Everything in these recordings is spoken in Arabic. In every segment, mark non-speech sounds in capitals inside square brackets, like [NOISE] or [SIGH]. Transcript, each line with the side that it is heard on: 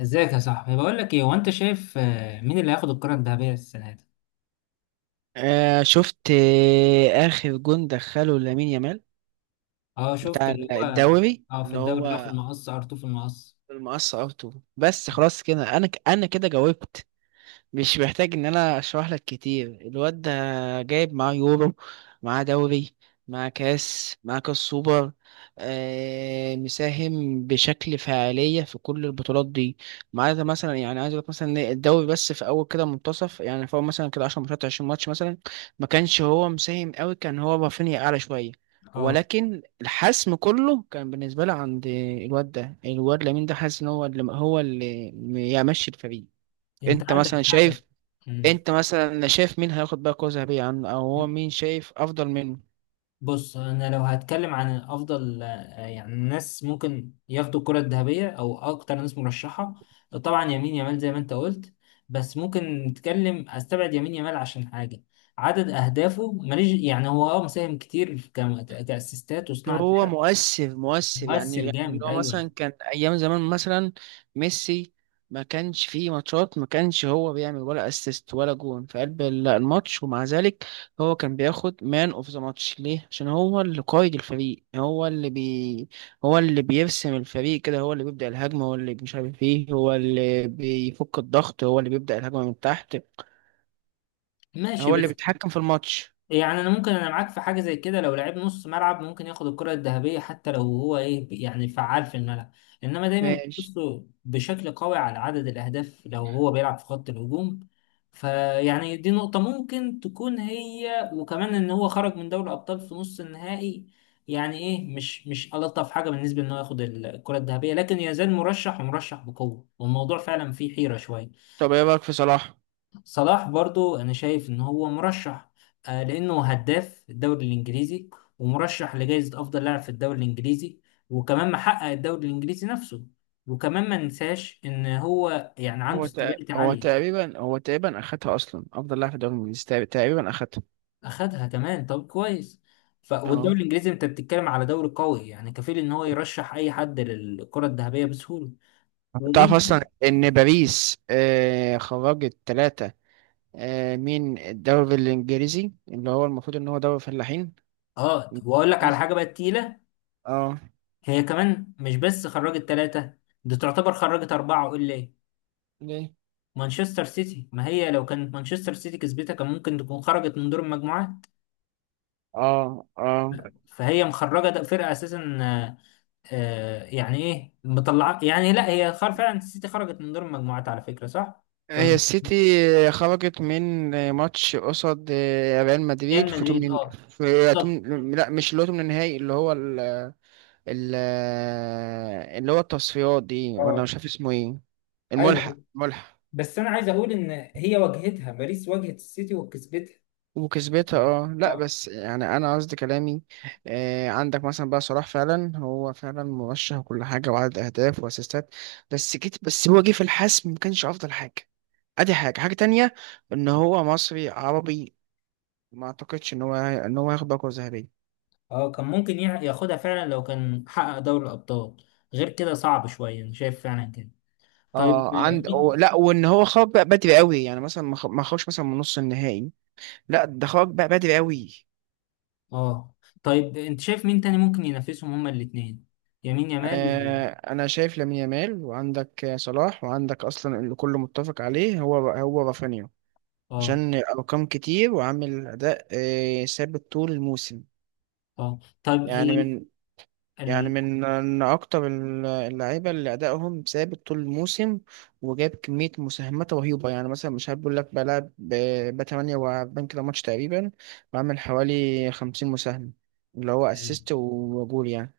left: ازيك يا صاحبي، بقول لك ايه، هو انت شايف مين اللي هياخد الكرة الذهبية السنة دي؟
right: شفت آخر جون دخله لامين يامال
left: اه، شفت
right: بتاع
left: اللي هو.
right: الدوري
left: اه، في
right: اللي
left: الدوري اللي هو في
right: هو
left: المقص ار في المقص.
right: المقص ارتو. بس خلاص كده انا كده جاوبت. مش محتاج ان انا اشرح لك كتير. الواد ده جايب معاه يورو، معاه دوري، معاه كاس، معاه كاس سوبر، آه مساهم بشكل فعالية في كل البطولات دي، ما عدا مثلا يعني عايز اقول لك مثلا إن الدوري بس في اول كده منتصف، يعني في اول مثلا كده 10 ماتشات 20 ماتش مثلا ما كانش هو مساهم قوي، كان هو رافينيا اعلى شوية.
left: اه
right: ولكن الحسم كله كان بالنسبة لي عند الواد ده، الواد لامين ده حاسس ان هو اللي يمشي الفريق.
left: انت
right: انت
left: عندك
right: مثلا
left: حق.
right: شايف،
left: مم.
right: انت مثلا شايف مين هياخد بقى كرة ذهبية عنه، او هو مين شايف افضل منه؟
left: بص، انا لو هتكلم عن افضل يعني ناس ممكن ياخدوا الكرة الذهبية او اكتر ناس مرشحة، طبعا يمين يامال زي ما انت قلت. بس ممكن نتكلم، استبعد يمين يامال عشان حاجة، عدد اهدافه ماليش، يعني هو مساهم كتير كاسيستات وصناعة
right: هو
left: لعب.
right: مؤثر يعني،
left: مؤثر
right: يعني اللي
left: جامد،
right: هو
left: ايوه.
right: مثلا كان ايام زمان مثلا ميسي، ما كانش فيه ماتشات ما كانش هو بيعمل ولا اسيست ولا جون في قلب الماتش، ومع ذلك هو كان بياخد مان اوف ذا ماتش. ليه؟ عشان هو اللي قائد الفريق، هو اللي بي، هو اللي بيرسم الفريق كده، هو اللي بيبدأ الهجمة، هو اللي مش عارف ايه، هو اللي بيفك الضغط، هو اللي بيبدأ الهجمة من تحت،
left: ماشي،
right: هو اللي
left: بس
right: بيتحكم في الماتش.
left: يعني انا ممكن انا معاك في حاجه زي كده، لو لعيب نص ملعب ممكن ياخد الكره الذهبيه حتى لو هو ايه، يعني فعال في الملعب، انما دايما
right: ماشي،
left: بيبصوا بشكل قوي على عدد الاهداف لو هو بيلعب في خط الهجوم. فيعني دي نقطه ممكن تكون، هي وكمان ان هو خرج من دوري الابطال في نص النهائي. يعني ايه، مش الطف حاجه بالنسبه ان هو ياخد الكره الذهبيه، لكن يزال مرشح ومرشح بقوه، والموضوع فعلا فيه حيره شويه.
right: طب ايه رايك في صلاح؟
left: صلاح برضو انا شايف ان هو مرشح، لانه هداف الدوري الانجليزي، ومرشح لجائزة افضل لاعب في الدوري الانجليزي، وكمان محقق الدوري الانجليزي نفسه، وكمان ما ننساش ان هو يعني عنده استابيليتي
right: هو
left: عالية.
right: تقريبا، هو تقريبا اخدها اصلا افضل لاعب في الدوري الانجليزي، تقريبا اخدها.
left: اخدها كمان، طب كويس. والدوري
right: اه،
left: الانجليزي انت بتتكلم على دوري قوي، يعني كفيل ان هو يرشح اي حد للكرة الذهبية بسهولة.
right: تعرف
left: ومين؟
right: اصلا ان باريس آه خرجت ثلاثة، آه من الدوري الانجليزي اللي هو المفروض ان هو دوري فلاحين.
left: اه، واقول لك على
right: باريس،
left: حاجة بقى تقيلة.
right: اه.
left: هي كمان مش بس خرجت ثلاثة، دي تعتبر خرجت أربعة وإلا إيه.
right: ليه؟
left: مانشستر سيتي، ما هي لو كانت مانشستر سيتي كسبتها كان ممكن تكون خرجت من دور المجموعات.
right: اه اه.
left: فهي مخرجه، ده فرقه اساسا. يعني ايه، مطلعه، يعني لا هي فعلا السيتي خرجت من دور المجموعات، على فكره صح
right: هي
left: ولا؟
right: السيتي خرجت من ماتش قصاد ريال مدريد
left: ريال
right: في
left: مدريد،
right: تمن،
left: اه.
right: في
left: بالظبط.
right: تمن، لا مش اللي هو تمن النهائي، اللي هو ال- اللي هو التصفيات دي، ولا
left: اه.
right: مش عارف اسمه ايه.
left: ايوه،
right: الملحق،
left: ايوه.
right: ملحق.
left: بس انا عايز اقول ان هي واجهتها باريس، واجهت السيتي وكسبتها.
right: وكسبتها، اه. لا
left: اه.
right: بس يعني انا قصدي كلامي، آه عندك مثلا بقى صلاح، فعلا هو فعلا مرشح وكل حاجه وعدد اهداف واسيستات، بس جيت بس هو جه في الحسم ما كانش افضل حاجه. ادي حاجه، حاجه تانية ان هو مصري عربي، ما اعتقدش ان هو هياخد باكو ذهبيه.
left: اه، كان ممكن ياخدها فعلا لو كان حقق دوري الابطال. غير كده صعب شويه، انا شايف فعلا كده. طيب.
right: اه عند لا، وان هو خرج بقى بدري قوي، يعني مثلا ما خرجش مثلا من نص النهائي. لا، ده خرج بقى بدري قوي.
left: اه، طيب انت شايف مين تاني ممكن ينافسهم هما الاثنين؟ يمين يامال
right: انا شايف لامين يامال، وعندك صلاح، وعندك اصلا اللي كله متفق عليه هو هو رافينيا،
left: اه.
right: عشان ارقام كتير وعامل اداء ثابت طول الموسم.
left: اه، طيب
right: يعني
left: هي
right: من، يعني
left: ال...
right: من من اكتر اللعيبه اللي ادائهم ثابت طول الموسم، وجاب كميه مساهمات رهيبه. يعني مثلا مش هقول لك بلعب ب 48 كده ماتش تقريبا، بعمل حوالي 50 مساهمه، اللي هو
left: ال...
right: اسيست وجول يعني.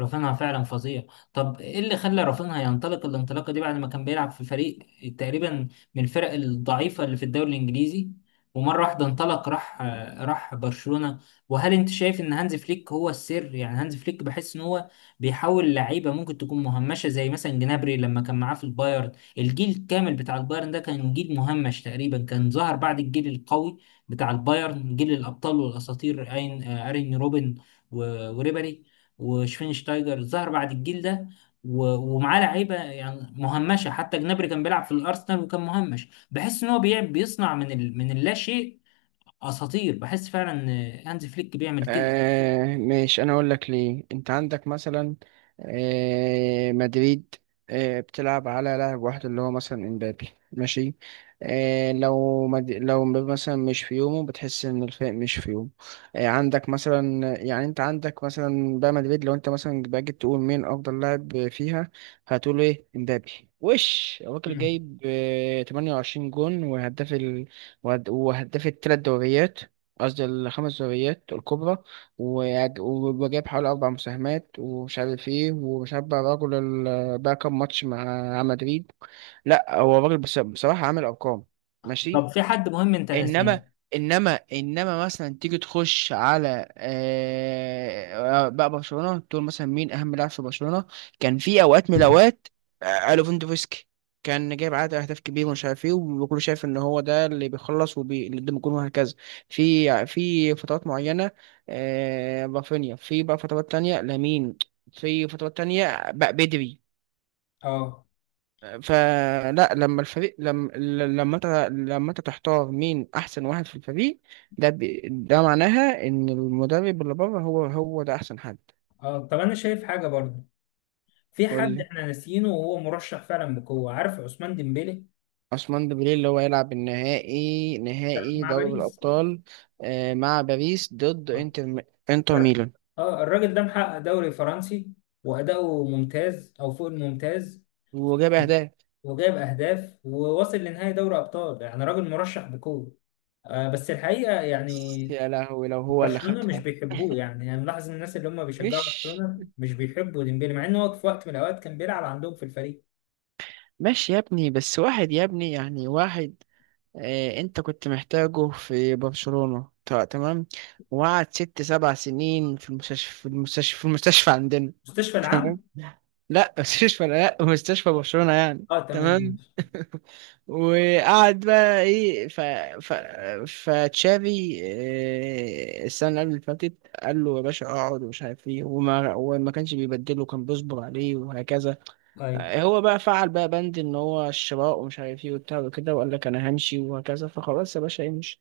left: رافينها فعلا فظيع. طب ايه اللي خلى رافينها ينطلق الانطلاقه دي، بعد ما كان بيلعب في فريق تقريبا من الفرق الضعيفه اللي في الدوري الانجليزي، ومره واحده انطلق، راح راح برشلونه؟ وهل انت شايف ان هانز فليك هو السر؟ يعني هانز فليك بحس ان هو بيحاول لعيبه ممكن تكون مهمشه، زي مثلا جنابري لما كان معاه في البايرن. الجيل الكامل بتاع البايرن ده كان جيل مهمش، تقريبا كان ظهر بعد الجيل القوي بتاع البايرن، جيل الابطال والاساطير، اين ارين روبن و- وريبري وشفينشتايجر، ظهر بعد الجيل ده. و- ومعاه لعيبه يعني مهمشه، حتى جنابري كان بيلعب في الارسنال وكان مهمش. بحس ان هو بيصنع من من اللا شيء اساطير، بحس فعلا ان هانز فليك بيعمل كده.
right: ماشي، انا اقول لك ليه. انت عندك مثلا آه مدريد، آه بتلعب على لاعب واحد اللي هو مثلا امبابي، ماشي. آه لو مبابي مثلا مش في يومه، بتحس ان الفريق مش في يومه. آه عندك مثلا يعني، انت عندك مثلا بقى مدريد، لو انت مثلا باجي تقول مين افضل لاعب فيها، هتقول ايه؟ امبابي. وش الراجل
left: مم.
right: جايب؟ آه 28 جون، وهداف وهداف الثلاث دوريات، قصدي الخمس دوريات الكبرى، وجاب حوالي أربع مساهمات ومش عارف إيه، ومش عارف بقى الراجل بقى كام ماتش مع مدريد. لأ، هو الراجل بصراحة عامل أرقام،
left: طب
right: ماشي.
left: في حد مهم انت ناسيه؟
right: انما، انما، انما مثلا تيجي تخش على بقى برشلونه، تقول مثلا مين اهم لاعب في برشلونه؟ كان في اوقات من الاوقات ليفاندوفسكي كان جايب عدد اهداف كبير ومش عارف ايه، وكله شايف ان هو ده اللي بيخلص وبي اللي قدام الجون وهكذا. في فترات معينه رافينيا، في بقى فترات تانية لامين، في فترات تانية بقى بدري.
left: اه،
right: فلا، لما الفريق، لما، لما انت، لما انت تحتار مين احسن واحد في الفريق، ده معناها ان المدرب اللي بره هو، هو ده احسن حد.
left: اه، طب انا شايف حاجه برضه، في
right: قول
left: حد
right: لي.
left: احنا ناسيينه وهو مرشح فعلا بقوه، عارف، عثمان ديمبélé،
right: عثمان ديمبلي اللي هو يلعب النهائي، نهائي
left: مع
right: دوري
left: باريس.
right: الابطال، مع باريس ضد
left: اه.
right: انتر، انتر ميلان.
left: اه، الراجل ده محقق دوري فرنسي، واداؤه ممتاز او فوق الممتاز،
right: وجاب اهداف.
left: وجايب اهداف وواصل لنهائي دوري ابطال، يعني راجل مرشح بقوه، بس الحقيقه يعني
right: يا لهوي لو هو اللي
left: برشلونه مش
right: خدها.
left: بيحبوه، يعني انا ملاحظ إن الناس اللي هم بيشجعوا
right: مش
left: برشلونه مش بيحبوا ديمبلي مع ان هو في وقت من الاوقات كان بيلعب عندهم في الفريق.
right: ماشي يا ابني، بس واحد يا ابني، يعني واحد. انت كنت محتاجه في برشلونة تمام، وقعد ست سبع سنين في المستشفى، في المستشفى، في المستشفى عندنا.
left: مستشفى
right: [LAUGHS] تمام.
left: العام.
right: لا مستشفى، لا مستشفى برشلونة يعني.
left: اه تمام
right: تمام.
left: ماشي.
right: [LAUGHS] وقعد بقى ايه، ف، ف، فتشافي السنة اللي قبل اللي فاتت قال له يا باشا اقعد ومش عارف ايه، وما كانش بيبدله، كان بيصبر عليه وهكذا.
left: طيب.
right: هو بقى فعل بقى بند ان هو الشراء ومش عارف ايه وبتاع وكده، وقال لك انا همشي وهكذا. فخلاص يا باشا امشي.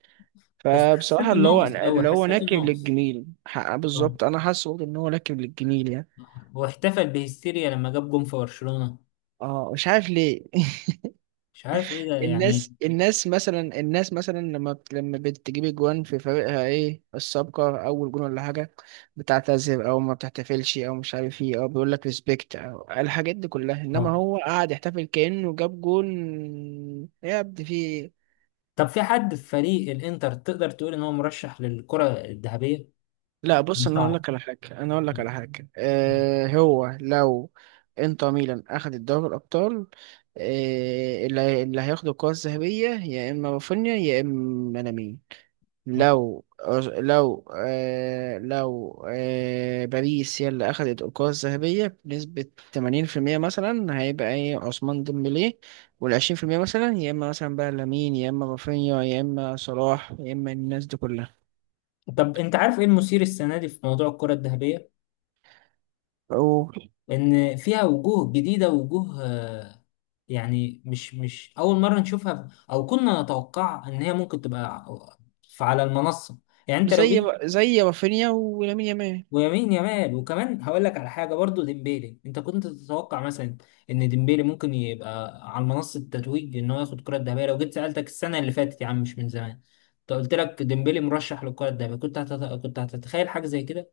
left: بس
right: فبصراحه
left: حسيته
right: اللي هو
left: ناقص أوي،
right: اللي هو
left: حسيته
right: ناكب
left: ناقص.
right: للجميل
left: اه.
right: بالظبط، انا حاسس برضه ان هو ناكب للجميل يعني.
left: آه. واحتفل بهستيريا لما جاب جون في برشلونة.
right: اه مش عارف ليه. [LAUGHS]
left: مش عارف ايه ده يعني.
right: الناس، الناس مثلا لما بتجيب اجوان في فريقها، ايه السابقه اول جون ولا حاجه، بتعتذر او ما بتحتفلش او مش عارف ايه، او بيقول لك ريسبكت او الحاجات دي كلها، انما
left: اه.
right: هو قاعد يحتفل كانه جاب جون. يا ابني في إيه؟
left: طب في حد في فريق الانتر تقدر تقول ان هو مرشح للكرة الذهبية؟
right: لا بص، انا اقول
left: صعب.
right: لك على حاجه، انا اقول لك على حاجه. آه هو لو انتر ميلان اخد الدوري الابطال، آه اللي هياخد الكره الذهبيه يا اما رافينيا يا اما لامين.
left: آه.
right: لو، لو آه باريس هي اللي اخدت الكره الذهبيه بنسبه 80% مثلا، هيبقى ايه؟ عثمان ديمبلي. وال 20% مثلا يا اما مثلا بقى لامين يا اما رافينيا يا اما صلاح يا اما الناس دي كلها.
left: طب انت عارف ايه المثير السنه دي في موضوع الكره الذهبيه؟ لان فيها وجوه جديده، وجوه يعني مش اول مره نشوفها، او كنا نتوقع ان هي ممكن تبقى على المنصه. يعني انت لو
right: زي
left: جيت،
right: ما- زي رافينيا ولامين يامال.
left: ويمين يمال، وكمان هقول لك على حاجه برضو ديمبيلي، انت كنت تتوقع مثلا ان ديمبيلي ممكن يبقى على منصه التتويج، ان هو ياخد الكره الذهبيه؟ لو جيت سالتك السنه اللي فاتت، يا عم مش من زمان، انت قلت لك ديمبيلي مرشح للكره الذهبيه، كنت هتتخيل حاجه زي كده؟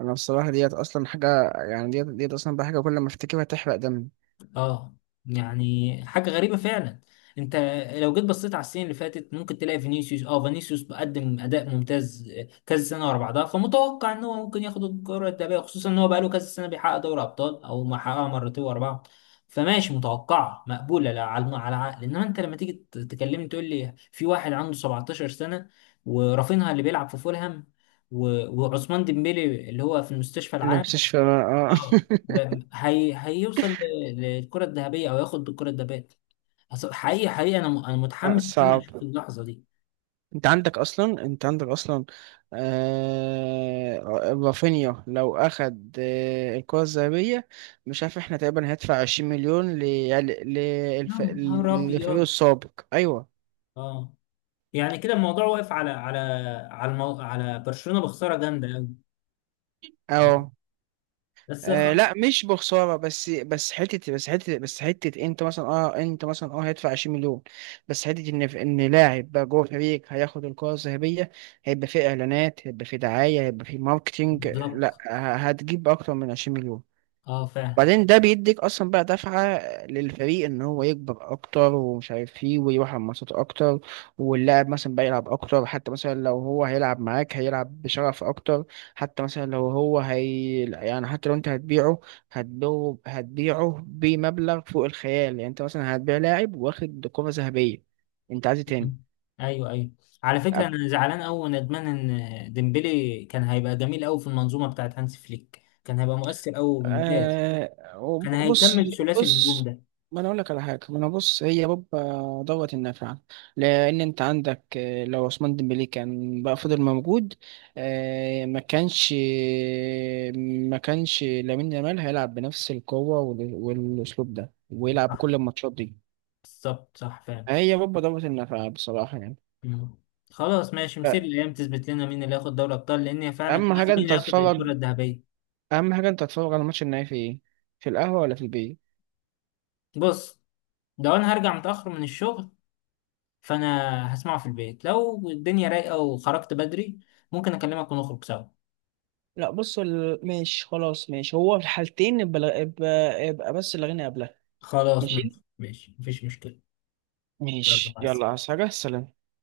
right: انا بصراحه ديت اصلا حاجه، يعني ديت اصلا بقى حاجه كل ما افتكرها تحرق دمي.
left: اه. يعني حاجة غريبة فعلا. انت لو جيت بصيت على السنين اللي فاتت ممكن تلاقي فينيسيوس، اه فينيسيوس بقدم اداء ممتاز كذا سنة ورا بعضها، فمتوقع ان هو ممكن ياخد الكرة الذهبية، خصوصا ان هو بقاله كذا سنة بيحقق دوري ابطال، او ما حققها مرتين ورا بعض. فماشي، متوقعة مقبولة لا على على العقل. انما انت لما تيجي تكلمني تقول لي في واحد عنده 17 سنة، ورافينها اللي بيلعب في فولهام، و- وعثمان ديمبélé اللي هو في المستشفى العام،
right: المستشفى، آه.
left: هي هيوصل للكرة الذهبية، او ياخد بالكرة الذهبية؟ حقيقي حقيقي انا انا
right: [LAUGHS]
left: متحمس ان انا
right: صعب.
left: اشوف اللحظة دي.
right: انت عندك اصلا آه رافينيا لو اخد آه الكرة الذهبية، مش عارف احنا تقريبا هندفع 20 مليون يعني
left: يا نهار
right: للفريق
left: ابيض.
right: السابق، ايوه.
left: اه، يعني كده الموضوع واقف على على على على برشلونة بخسارة جامدة قوي.
right: اه.
left: بس
right: آه
left: خ...
right: لا مش بخساره، بس بس حته، بس حته، بس حته انت مثلا اه، انت مثلا اه هيدفع 20 مليون. بس حته ان لاعب بقى جوه فريق هياخد الكره الذهبيه، هيبقى فيه اعلانات، هيبقى فيه دعايه، هيبقى فيه ماركتينج.
left: بالظبط.
right: لا، هتجيب اكتر من 20 مليون.
left: اه فعلا.
right: بعدين ده بيديك اصلا بقى دفعة للفريق ان هو يكبر اكتر ومش عارف ايه، ويروح على الماتشات اكتر، واللاعب مثلا بقى يلعب اكتر. حتى مثلا لو هو هيلعب معاك هيلعب بشغف اكتر. حتى مثلا لو هو هي يعني، حتى لو انت هتبيعه، هتبيعه بمبلغ فوق الخيال. يعني انت مثلا هتبيع لاعب واخد كرة ذهبية، انت عايز إيه تاني؟
left: ايوه ايوه. على فكرة انا زعلان قوي وندمان ان ديمبلي كان هيبقى جميل قوي في المنظومة بتاعت هانس فليك، كان هيبقى مؤثر قوي وممتاز، كان
right: بص.
left: هيكمل ثلاثي الهجوم
right: بص،
left: ده.
right: ما انا اقول لك على حاجه، ما انا بص، هي بابا دوت النافعه. لان انت عندك لو عثمان ديمبلي كان بقى فضل موجود، آه ما كانش لامين يامال هيلعب بنفس القوه والاسلوب ده ويلعب
left: صح.
right: كل الماتشات دي.
left: بالظبط، صح فعلا.
right: هي بابا دوت النافعه بصراحه يعني.
left: مم. خلاص ماشي، مثير،
right: ف-
left: الايام تثبت لنا مين اللي هياخد دوري ابطال، لان هي فعلا
right: اهم
left: خلاص،
right: حاجه
left: مين
right: انت
left: اللي هياخد
right: تتفرج،
left: الكره الذهبيه.
right: اهم حاجه انت تتفرج على الماتش النهائي في ايه؟ في القهوه ولا في البيت؟
left: بص، لو انا هرجع متاخر من الشغل فانا هسمعه في البيت، لو الدنيا رايقه وخرجت بدري ممكن اكلمك ونخرج سوا.
right: لا بص ماشي، خلاص ماشي، هو في الحالتين يبقى، يبقى بس الغنى قبلها.
left: خلاص
right: ماشي،
left: ماشي، ماشي، مفيش مشكله. يلا
right: ماشي،
left: مع
right: يلا،
left: السلامه.
right: عايز حاجة؟ سلام.